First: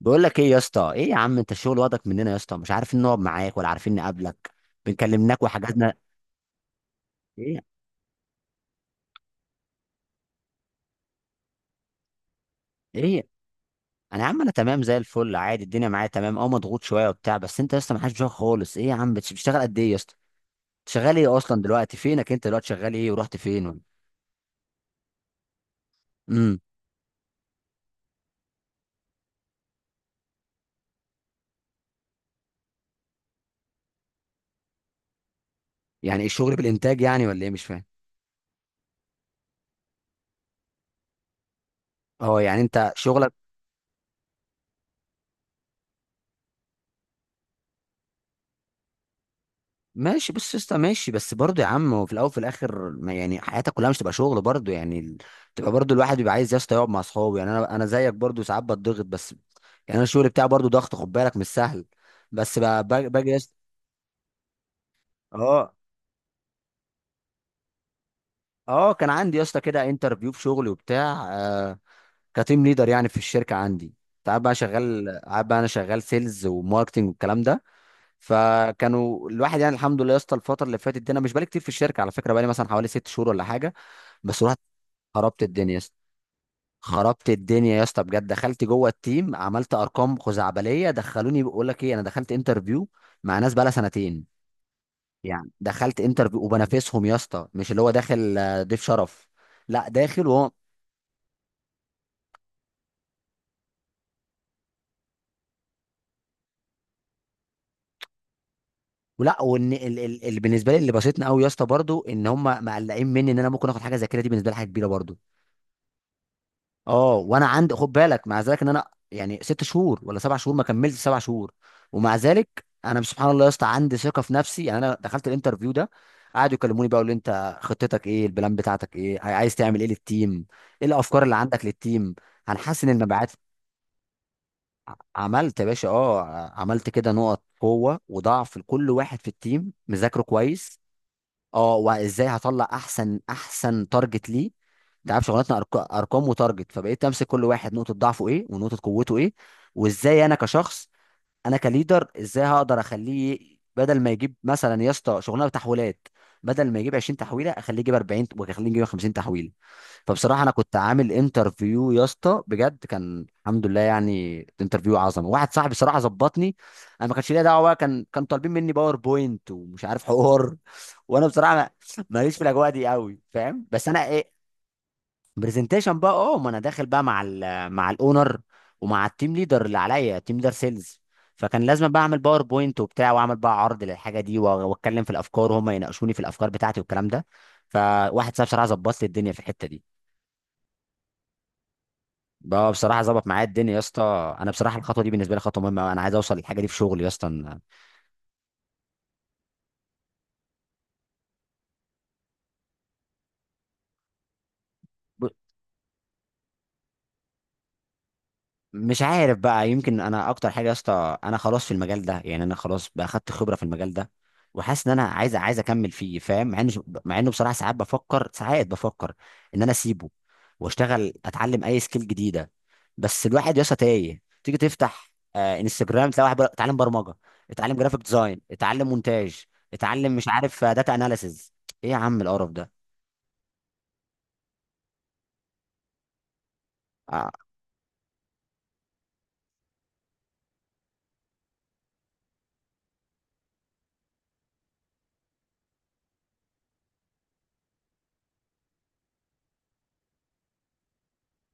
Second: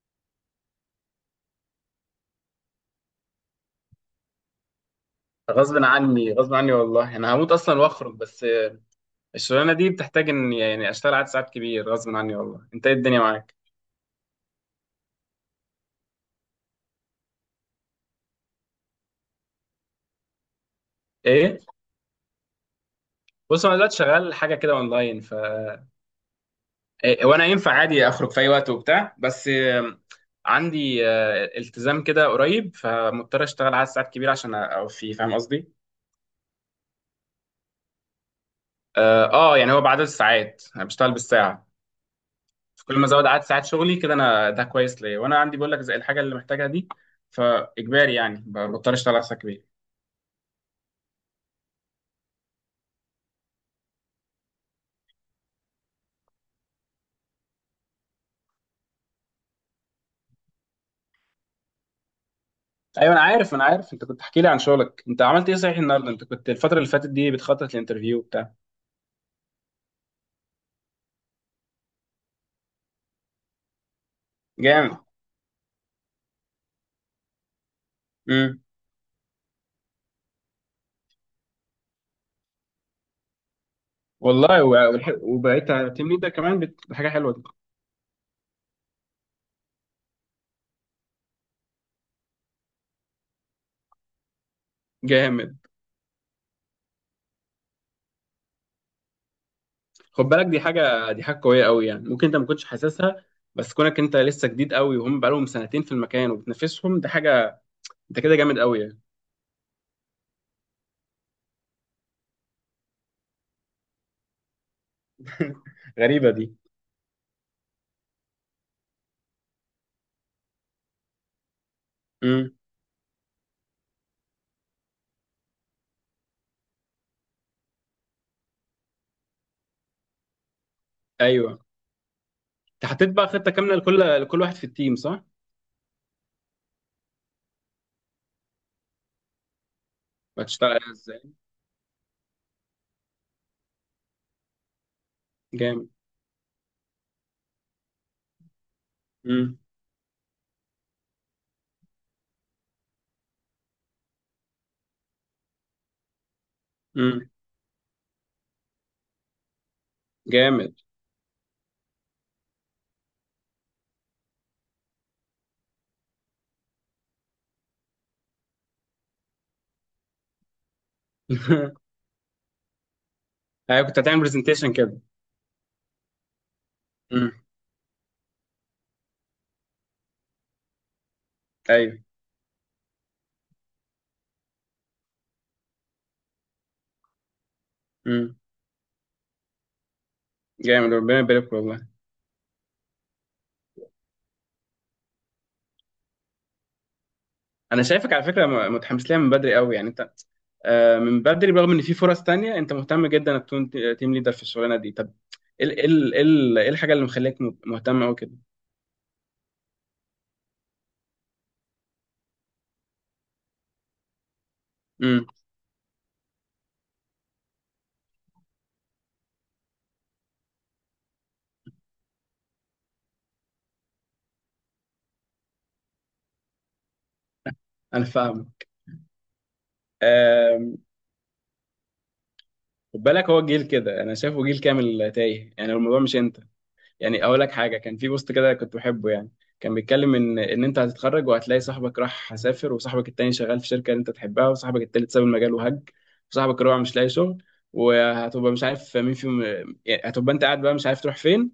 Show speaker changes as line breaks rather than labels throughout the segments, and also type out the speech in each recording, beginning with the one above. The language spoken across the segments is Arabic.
بقول لك ايه يا اسطى؟ ايه يا عم، انت الشغل واخدك مننا يا اسطى، مش عارفين نقعد معاك ولا عارفين نقابلك. بنكلمناك
غصب
وحجزنا.
عني، والله انا هموت
ايه؟
اصلا واخرج بس. الشغلانه دي بتحتاج ان يعني اشتغل عدد ساعات كبير غصب عني والله. انت ايه الدنيا
ايه؟
معاك؟
انا يا عم تمام زي الفل عادي، الدنيا معايا تمام، اه مضغوط شويه وبتاع، بس انت يا اسطى ما حدش بيشوفك خالص. ايه يا عم، بتشتغل قد ايه يا اسطى؟ شغال ايه
ايه،
اصلا دلوقتي؟ فينك انت دلوقتي؟ شغال ايه ورحت
بص
فين
انا
ولا؟
دلوقتي شغال حاجه كده اونلاين، ف
امم.
إيه، وانا ينفع عادي اخرج في اي وقت وبتاع، بس عندي التزام كده قريب، فمضطر اشتغل عدد ساعات كبير عشان اوفي، فاهم قصدي؟
يعني ايه الشغل، بالانتاج يعني ولا ايه؟ مش فاهم.
يعني هو بعدد الساعات، انا بشتغل بالساعه،
اه، يعني انت
فكل ما ازود
شغلك.
عدد ساعات شغلي كده انا، ده كويس ليا وانا عندي بقول لك زي الحاجه اللي محتاجها دي، فاجباري يعني بضطر اشتغل على ساعات كبيره.
ماشي، بص يا اسطى ماشي، بس برضه يا عم هو في الاول وفي الاخر ما يعني حياتك كلها مش تبقى شغل برضه. تبقى برضه الواحد بيبقى عايز يا اسطى يقعد مع اصحابه. يعني انا زيك برضه، ساعات بتضغط، بس يعني انا الشغل بتاعي برضه ضغط، خد بالك مش سهل. بس
ايوه انا
باجي يا اسطى.
عارف انا عارف انت كنت تحكي لي عن شغلك. انت عملت ايه
اه.
صحيح النهارده؟ انت كنت الفتره اللي فاتت دي بتخطط لانترفيو بتاع.
اه كان عندي يا اسطى كده انترفيو في شغلي وبتاع، آه، كتيم ليدر يعني في الشركه عندي. تعب بقى،
جامد.
شغال قاعد بقى، انا شغال سيلز وماركتنج والكلام ده.
امم.
فكانوا الواحد يعني، الحمد لله يا اسطى، الفتره اللي فاتت دي انا مش بقالي كتير في الشركه على فكره، بقالي مثلا حوالي ست شهور ولا حاجه. بس رحت،
والله و- والح-
خربت الدنيا
وبقيت
يا اسطى،
تيم ليدر كمان؟ دي حاجه
خربت
حلوه دي.
الدنيا يا اسطى بجد، دخلت جوه التيم عملت ارقام خزعبليه، دخلوني بقول لك ايه، انا دخلت انترفيو مع ناس بقالها سنتين. يعني
جامد.
دخلت انترفيو وبنافسهم يا اسطى، مش اللي هو داخل ضيف شرف، لا
خد
داخل
بالك،
وهو.
دي حاجه قويه قوي، يعني ممكن انت ما كنتش حاسسها، بس كونك انت لسه جديد قوي وهم بقالهم سنتين في المكان وبتنافسهم، ده حاجه. انت كده جامد قوي يعني.
ولا وان بالنسبه لي اللي بسطني قوي يا اسطى برضو ان هم مقلقين مني، ان انا ممكن اخد حاجه زي كده، دي بالنسبه لي حاجه كبيره برضو.
غريبه دي.
اه، وانا عندي خد بالك، مع ذلك ان انا يعني ست شهور ولا سبع شهور، ما كملتش سبع شهور، ومع
امم.
ذلك انا سبحان الله يا اسطى عندي ثقه في نفسي. يعني انا دخلت الانترفيو ده، قعدوا يكلموني بقى، يقولوا لي انت خطتك ايه، البلان بتاعتك ايه، عايز تعمل ايه للتيم، ايه الافكار اللي
ايوه.
عندك للتيم. هنحسن
انت حطيت بقى
المبيعات.
خطه كامله لكل واحد في التيم صح؟
عملت يا باشا، اه. عملت كده نقط قوه وضعف لكل واحد في التيم، مذاكره كويس.
هتشتغل ازاي؟
اه، وازاي هطلع احسن احسن تارجت ليه. انت عارف شغلتنا
جامد.
ارقام وتارجت، فبقيت امسك كل واحد نقطه ضعفه ايه ونقطه قوته ايه.
امم.
وازاي انا كشخص، انا كليدر، ازاي هقدر اخليه بدل ما يجيب مثلا يا اسطى شغلانه تحويلات، بدل ما يجيب 20
امم.
تحويله اخليه يجيب 40، واخليه يجيب 50 تحويله. فبصراحه انا كنت
جامد.
عامل انترفيو يا اسطى بجد، كان الحمد لله يعني انترفيو عظمه، واحد صاحبي صراحه ظبطني. انا ما كانش ليا دعوه بقى، كان كان طالبين مني باوربوينت ومش عارف حوار. وانا بصراحه ماليش في الاجواء دي قوي، فاهم؟
ايوه
بس
كنت
انا
هتعمل
ايه،
برزنتيشن كده.
برزنتيشن بقى، اه، ما انا داخل بقى مع
امم.
ال، مع الاونر، ومع التيم ليدر اللي عليا، تيم ليدر سيلز. فكان لازم
ايوه.
بقى اعمل باوربوينت وبتاع، واعمل بقى عرض للحاجه دي، واتكلم في الافكار وهم يناقشوني في الافكار بتاعتي والكلام ده. فواحد
امم.
صاحبي بصراحه ظبط لي الدنيا في الحته دي.
جامد، ربنا يبارك والله.
بقى بصراحه ظبط معايا الدنيا يا اسطى، انا بصراحه الخطوه دي بالنسبه لي خطوه مهمه أوي. انا عايز اوصل للحاجه دي في شغلي يا اسطى.
انا شايفك على فكره متحمس لها من بدري قوي، يعني انت من بدري، برغم ان في فرص تانية، انت مهتم جدا انك تكون تيم ليدر في الشغلانه دي. طب
ب-
ايه ال- إيه ال- إيه ال- إيه الحاجه اللي مخليك مهتم قوي كده؟
مش عارف بقى، يمكن انا اكتر حاجه يا اسطى، انا خلاص في المجال ده، يعني انا خلاص بقى اخدت خبره في المجال ده، وحاسس ان انا
امم.
عايز اكمل فيه، فاهم؟ مع انه، مع انه بصراحه ساعات بفكر، ساعات بفكر، ان انا اسيبه واشتغل اتعلم اي سكيل جديده. بس الواحد يا اسطى تايه، تيجي تفتح انستجرام تلاقي واحد بيقول لك اتعلم برمجه، اتعلم جرافيك
انا
ديزاين،
فاهمه.
اتعلم مونتاج، اتعلم مش عارف
آم،
داتا اناليسز. ايه يا عم القرف ده؟
خد بالك، هو جيل كده، انا شايفه جيل كامل تايه، يعني الموضوع مش انت. يعني
آه،
اقول لك حاجه، كان في بوست كده كنت بحبه يعني، كان بيتكلم ان انت هتتخرج وهتلاقي صاحبك راح سافر، وصاحبك التاني شغال في شركه اللي انت تحبها، وصاحبك التالت ساب المجال وهج، وصاحبك الرابع مش لاقي شغل، وهتبقى مش عارف مين فيهم، يعني هتبقى انت قاعد بقى مش عارف تروح فين،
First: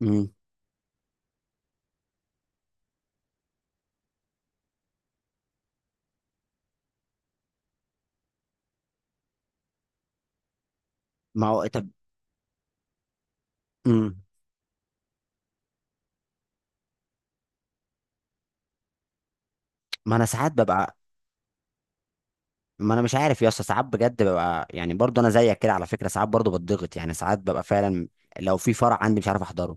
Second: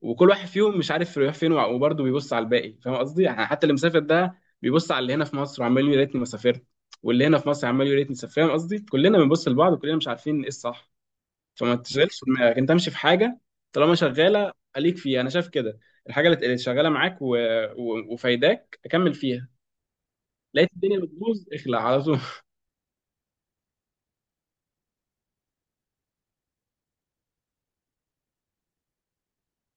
وكل
مم.
واحد فيهم مش عارف يروح فين، وبرضه بيبص على الباقي، فاهم قصدي؟ يعني حتى اللي مسافر ده بيبص على اللي هنا في مصر وعمال يقول يا ريتني ما سافرت، واللي هنا في مصر عمال يقول يا ريتني سافرت. فاهم قصدي؟ كلنا بنبص لبعض وكلنا مش عارفين ايه الصح.
ما هو
فما
طب.
تشغلش دماغك، انت امشي في حاجه طالما
مم.
شغاله خليك فيها، انا شايف كده. الحاجه اللي شغاله معاك و... و... وفايداك اكمل فيها.
ما انا ساعات
لقيت
ببقى،
الدنيا بتبوظ اخلع على طول.
ما انا مش عارف يا اسطى، ساعات بجد ببقى يعني برضو انا زيك كده على فكره، ساعات برضو بتضغط يعني، ساعات ببقى فعلا لو في فرع عندي مش عارف احضره،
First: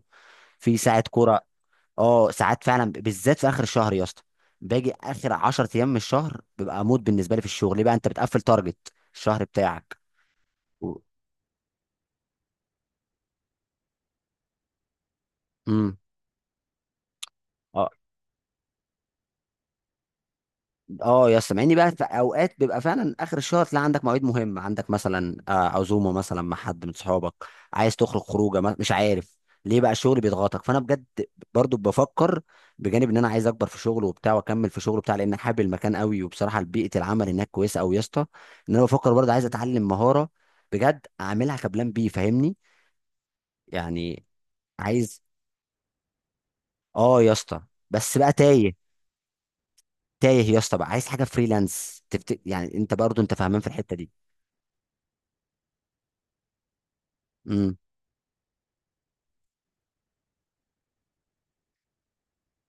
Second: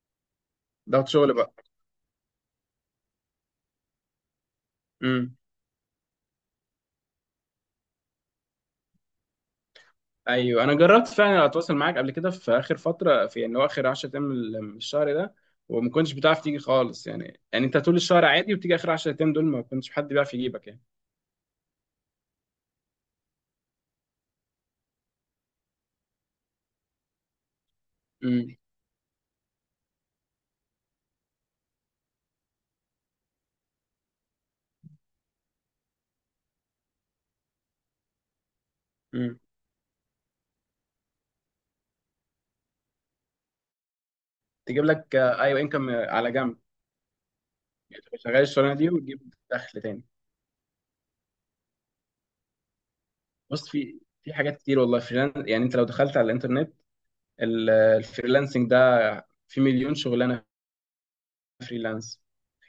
في ساعه
ضغط شغل
كوره.
بقى.
اه ساعات فعلا، بالذات في اخر الشهر يا اسطى، باجي اخر
امم.
10 ايام من الشهر ببقى اموت بالنسبه لي في الشغل، ليه بقى؟ انت بتقفل تارجت الشهر بتاعك.
ايوه انا
و...
جربت فعلا اتواصل معاك قبل كده في اخر فتره، في ان هو اخر 10 ايام من الشهر ده، وما
امم.
كنتش بتعرف تيجي خالص، يعني يعني انت طول الشهر عادي وبتيجي اخر 10 ايام دول ما كنتش حد بيعرف يجيبك يعني.
اه يا اسطى، مع اني بقى في اوقات بيبقى فعلا اخر الشهر، تلاقي عندك مواعيد مهمه، عندك مثلا عزومه مثلا مع حد من صحابك، عايز تخرج
امم.
خروجه، مش عارف، ليه بقى الشغل بيضغطك؟ فانا بجد برضو بفكر، بجانب ان انا عايز اكبر في شغل وبتاع واكمل في شغل بتاع، لان حابب المكان قوي، وبصراحه بيئه العمل هناك كويسه قوي يا اسطى، ان انا بفكر برضو
امم.
عايز اتعلم مهاره بجد اعملها كبلان بي، فاهمني يعني؟
تجيب لك
عايز،
ايوه، انكم على جنب،
اه يا اسطى،
يعني
بس
تبقى
بقى
شغال الشغلانه
تايه،
دي وتجيب دخل تاني.
تايه يا اسطى بقى، عايز حاجه فريلانس يعني انت برضو انت فاهمان في
بص،
الحته
في
دي.
في حاجات كتير والله. فريلانس، يعني انت لو دخلت على الانترنت
إمم.
الفريلانسنج ده، في مليون شغلانه فريلانس.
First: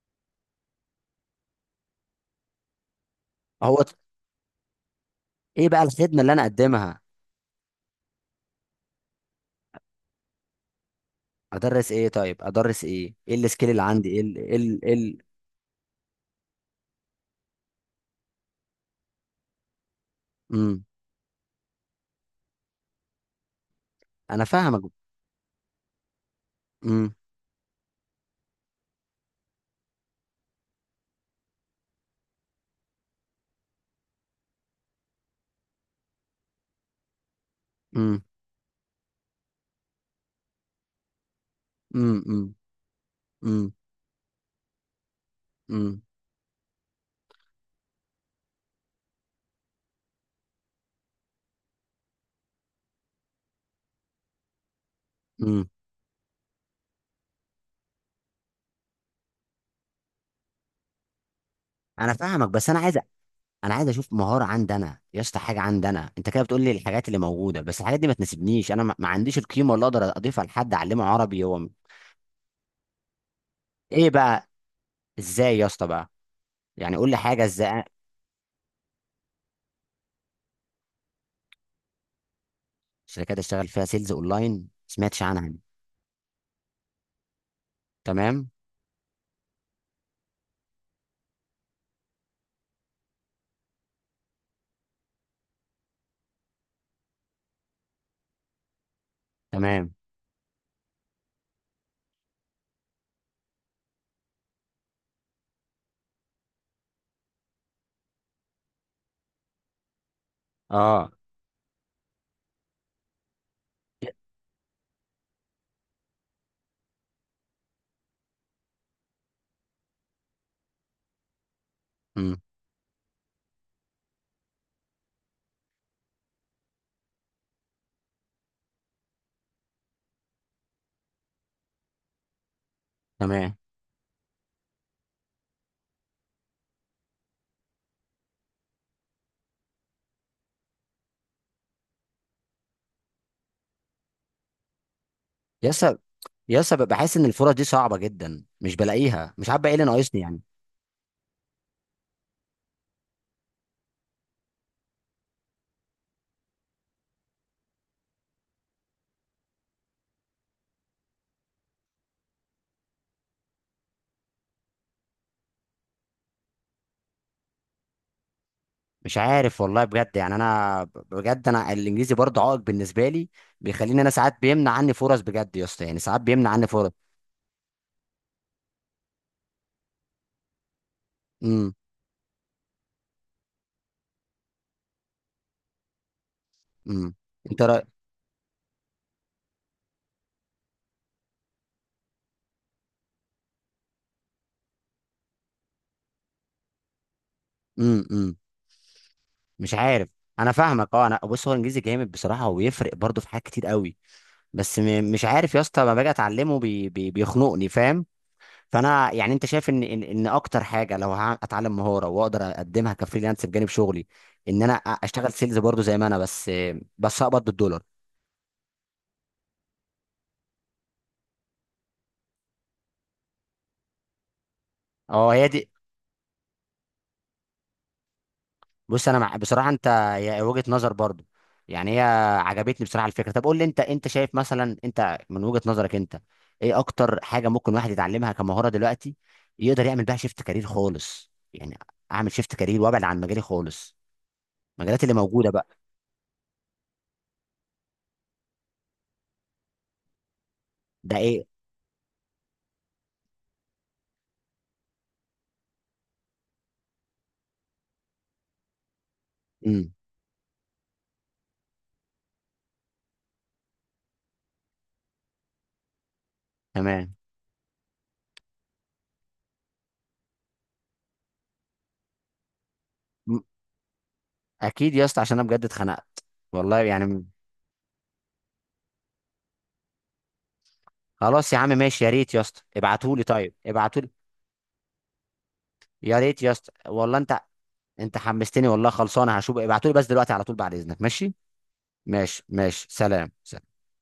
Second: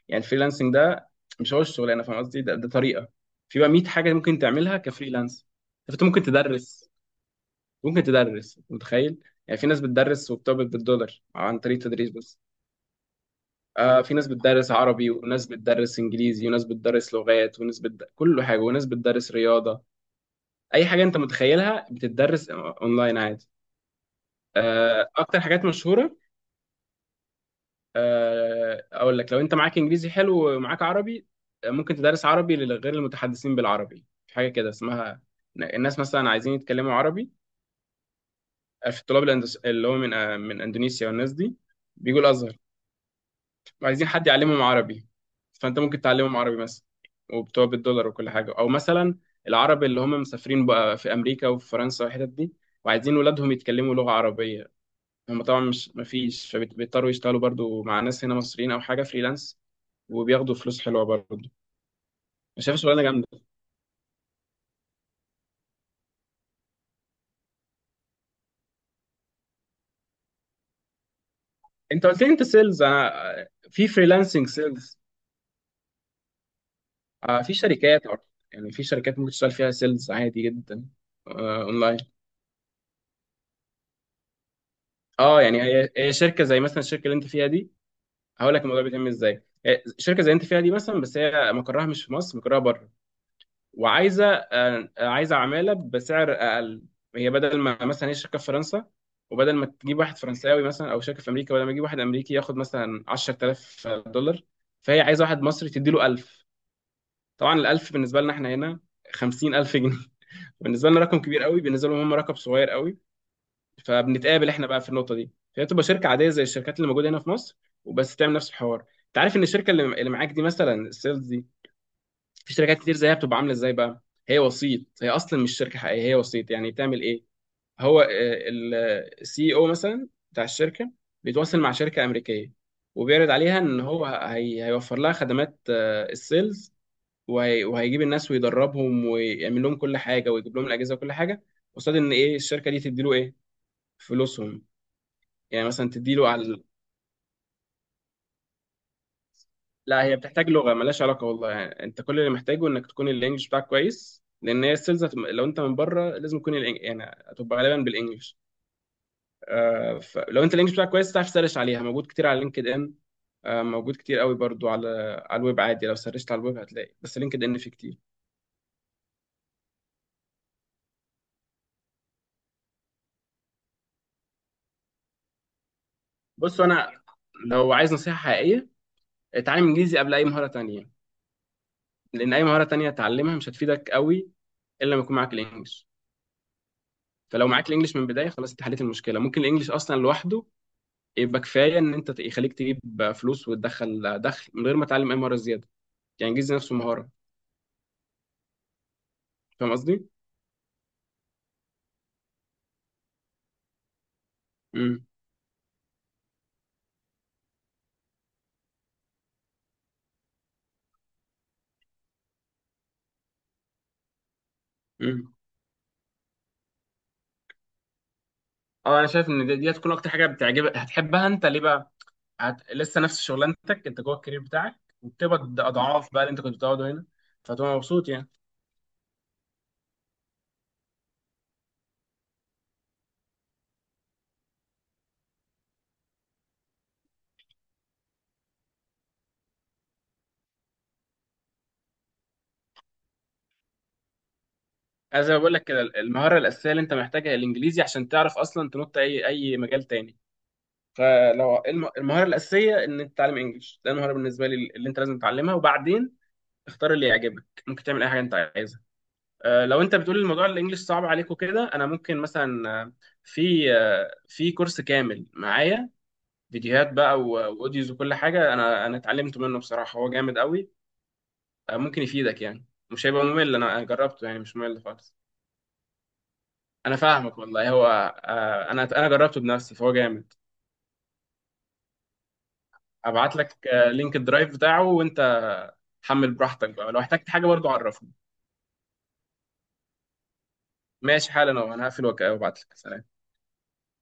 يعني الفريلانسنج ده مش هو الشغلانه، فاهم قصدي؟ ده طريقه، في بقى
هو
100 حاجه ممكن تعملها كفريلانس.
ايه بقى
فانت
الخدمه
ممكن
اللي انا
تدرس،
اقدمها؟
ممكن تدرس، متخيل؟ يعني في ناس بتدرس وبتقبض بالدولار عن طريق
ادرس ايه؟
التدريس
طيب
بس.
ادرس ايه؟ ايه السكيل اللي
آه،
عندي؟
في
ايه
ناس
ال إيه
بتدرس
ال إيه
عربي
ال
وناس بتدرس انجليزي وناس بتدرس لغات وناس كل حاجه، وناس بتدرس رياضه.
امم.
اي حاجه انت متخيلها بتدرس اونلاين عادي.
انا فاهمك.
اكتر حاجات مشهوره،
امم،
اقول لك، لو انت معاك انجليزي حلو ومعاك عربي، ممكن تدرس عربي لغير المتحدثين بالعربي، في حاجه كده اسمها، الناس مثلا عايزين يتكلموا عربي،
امم،
في الطلاب الاندس- اللي هو من آه، من اندونيسيا والناس دي
امم،
بيجوا
امم،
الازهر،
امم،
عايزين حد يعلمهم عربي، فانت ممكن
امم،
تعلمهم عربي مثلا وبتوع بالدولار وكل حاجه. او مثلا العرب اللي هم مسافرين بقى في امريكا وفي فرنسا والحتت دي وعايزين ولادهم يتكلموا لغه عربيه، هم طبعا
امم.
مش مفيش، فبيضطروا يشتغلوا برضو مع ناس هنا مصريين او حاجه فريلانس، وبياخدوا فلوس حلوه برضو. انا
انا فاهمك، بس
شايف
انا عايز،
شغلانه جامده.
انا عايز اشوف مهاره عندي انا يا اسطى، حاجه عندي انا، انت كده بتقول لي الحاجات اللي موجوده، بس الحاجات دي ما تناسبنيش. انا ما عنديش القيمه اللي اقدر اضيفها لحد اعلمه عربي.
انت قلت لي انت سيلز، انا في
ايه بقى؟
فريلانسنج سيلز،
ازاي يا اسطى بقى؟ يعني قول لي حاجه،
في
ازاي؟
شركات أو- يعني في شركات ممكن تشتغل فيها سيلز عادي جدا اونلاين.
شركات اشتغل فيها سيلز اونلاين؟ ما سمعتش
اه،
عنها.
يعني هي شركه زي مثلا الشركه اللي انت فيها دي.
تمام.
هقول لك الموضوع بيتم ازاي. هي شركه زي انت فيها دي مثلا، بس هي مقرها مش في مصر، مقرها بره، وعايزه آه، عايزه عماله بسعر اقل. هي بدل ما مثلا، هي شركه في فرنسا وبدل ما
تمام.
تجيب واحد فرنساوي، مثلا او شركه في امريكا بدل ما تجيب واحد امريكي ياخد مثلا 10000 دولار، فهي عايزه واحد مصري تديله 1000. طبعا ال 1000 بالنسبه لنا احنا هنا 50000 جنيه. بالنسبه لنا
اه،
رقم كبير قوي، بالنسبه لهم هم رقم صغير قوي. فبنتقابل احنا بقى في النقطه دي. فهي تبقى شركه عاديه زي الشركات اللي موجوده هنا في مصر، وبس تعمل نفس الحوار. انت عارف ان الشركه اللي معاك دي مثلا، السيلز، في شركات كتير زيها، بتبقى عامله ازاي بقى؟ هي وسيط، هي اصلا مش شركه حقيقيه، هي وسيط. يعني تعمل ايه؟ هو السي او مثلا بتاع الشركه بيتواصل مع شركه امريكيه وبيعرض
تمام.
عليها ان هو هي هيوفر لها خدمات السيلز، وهي- وهيجيب الناس ويدربهم ويعمل لهم كل حاجه ويجيب لهم الاجهزه وكل حاجه، قصاد ان ايه؟ الشركه دي تديله ايه؟ فلوسهم، يعني مثلا
يسا،
تديله على.
يسا بحس ان الفرص دي صعبه جدا، مش بلاقيها، مش عارف بقى ايه اللي
لا، هي
ناقصني يعني.
بتحتاج لغه، ملهاش علاقه والله، يعني انت كل اللي محتاجه انك تكون الانجليش بتاعك كويس، لان هي السيلز لو انت من بره لازم تكون يعني هتبقى غالبا بالانجليش. آه، فلو انت الانجليش بتاعك كويس تعرف تسرش عليها، موجود كتير على لينكد ان، آه موجود كتير قوي برضو على على الويب عادي، لو سرشت على الويب هتلاقي، بس لينكد ان فيه كتير.
مش عارف والله بجد، يعني انا بجد انا الانجليزي برضه عائق بالنسبه لي، بيخليني انا ساعات، بيمنع عني فرص بجد يا اسطى، يعني ساعات بيمنع
بص
عني فرص.
انا، لو عايز نصيحه حقيقيه، اتعلم انجليزي قبل اي مهاره تانية،
امم.
لان اي مهاره تانية تتعلمها مش هتفيدك قوي الا لما يكون معاك الانجليش.
امم.
فلو
انت
معاك
رأي.
الانجليش من البدايه، خلاص انت حليت المشكله. ممكن الانجليش اصلا لوحده يبقى كفايه، ان انت يخليك تجيب فلوس وتدخل دخل من غير ما تتعلم اي مهاره زياده، يعني جيز نفسه مهاره.
امم. امم.
فاهم
مش
قصدي؟
عارف. انا فاهمك، اه. انا بص، هو الانجليزي جامد بصراحه، وبيفرق برضه في حاجات كتير قوي، بس
امم.
مش عارف يا اسطى، لما باجي اتعلمه بيخنقني، فاهم؟ فانا يعني انت شايف ان ان إن اكتر حاجه لو اتعلم مهاره واقدر اقدمها كفريلانس بجانب شغلي، ان انا اشتغل
امم.
سيلز برضو زي ما انا، بس اقبض بالدولار.
اه، انا شايف ان دي هتكون اكتر حاجه بتعجبك هتحبها. انت ليه بقى؟ لسه نفس شغلانتك، انت جوه الكارير بتاعك،
اه هي
وبتقبض
دي.
اضعاف بقى اللي انت كنت بتقعده هنا، فتبقى مبسوط يعني.
بص انا، مع بصراحه انت، هي وجهه نظر برضو يعني، هي عجبتني بصراحه الفكره. طب قول لي انت شايف مثلا، انت من وجهه نظرك انت، ايه اكتر حاجه ممكن واحد يتعلمها كمهاره دلوقتي يقدر يعمل بيها شيفت كارير خالص يعني؟ اعمل شيفت كارير وابعد عن مجالي خالص، المجالات اللي
انا زي ما
موجوده
بقول لك
بقى.
كده، المهاره الاساسيه اللي انت محتاجها هي الانجليزي، عشان تعرف اصلا تنط اي مجال تاني.
ده ايه؟
فلو المهاره الاساسيه ان انت تتعلم انجلش، ده المهاره بالنسبه لي اللي انت لازم تتعلمها، وبعدين اختار اللي يعجبك، ممكن تعمل اي حاجه انت عايزها. لو
امم.
انت بتقول الموضوع الانجليش صعب عليك وكده، انا ممكن مثلا في كورس كامل معايا، فيديوهات
تمام.
بقى و- واوديوز وكل حاجه، انا اتعلمت منه بصراحه، هو جامد قوي. ممكن يفيدك، يعني مش هيبقى ممل، انا جربته، يعني مش ممل
اكيد يا
خالص.
اسطى، عشان انا بجد اتخنقت والله
انا
يعني
فاهمك والله. هو انا جربته بنفسي فهو جامد.
خلاص يا عم ماشي، يا ريت يا اسطى ابعتولي،
ابعت
طيب
لك
ابعتولي.
لينك الدرايف بتاعه، وانت
يا
حمل
ريت يا
براحتك
اسطى
بقى، لو
والله،
احتجت
انت
حاجه برضو عرفني.
انت حمستني والله، خلصانه هشوف، ابعتولي بس دلوقتي على طول بعد اذنك،
ماشي،
ماشي؟
حالا انا هقفل
ماشي
وابعت لك.
ماشي.
سلام.
سلام سلام.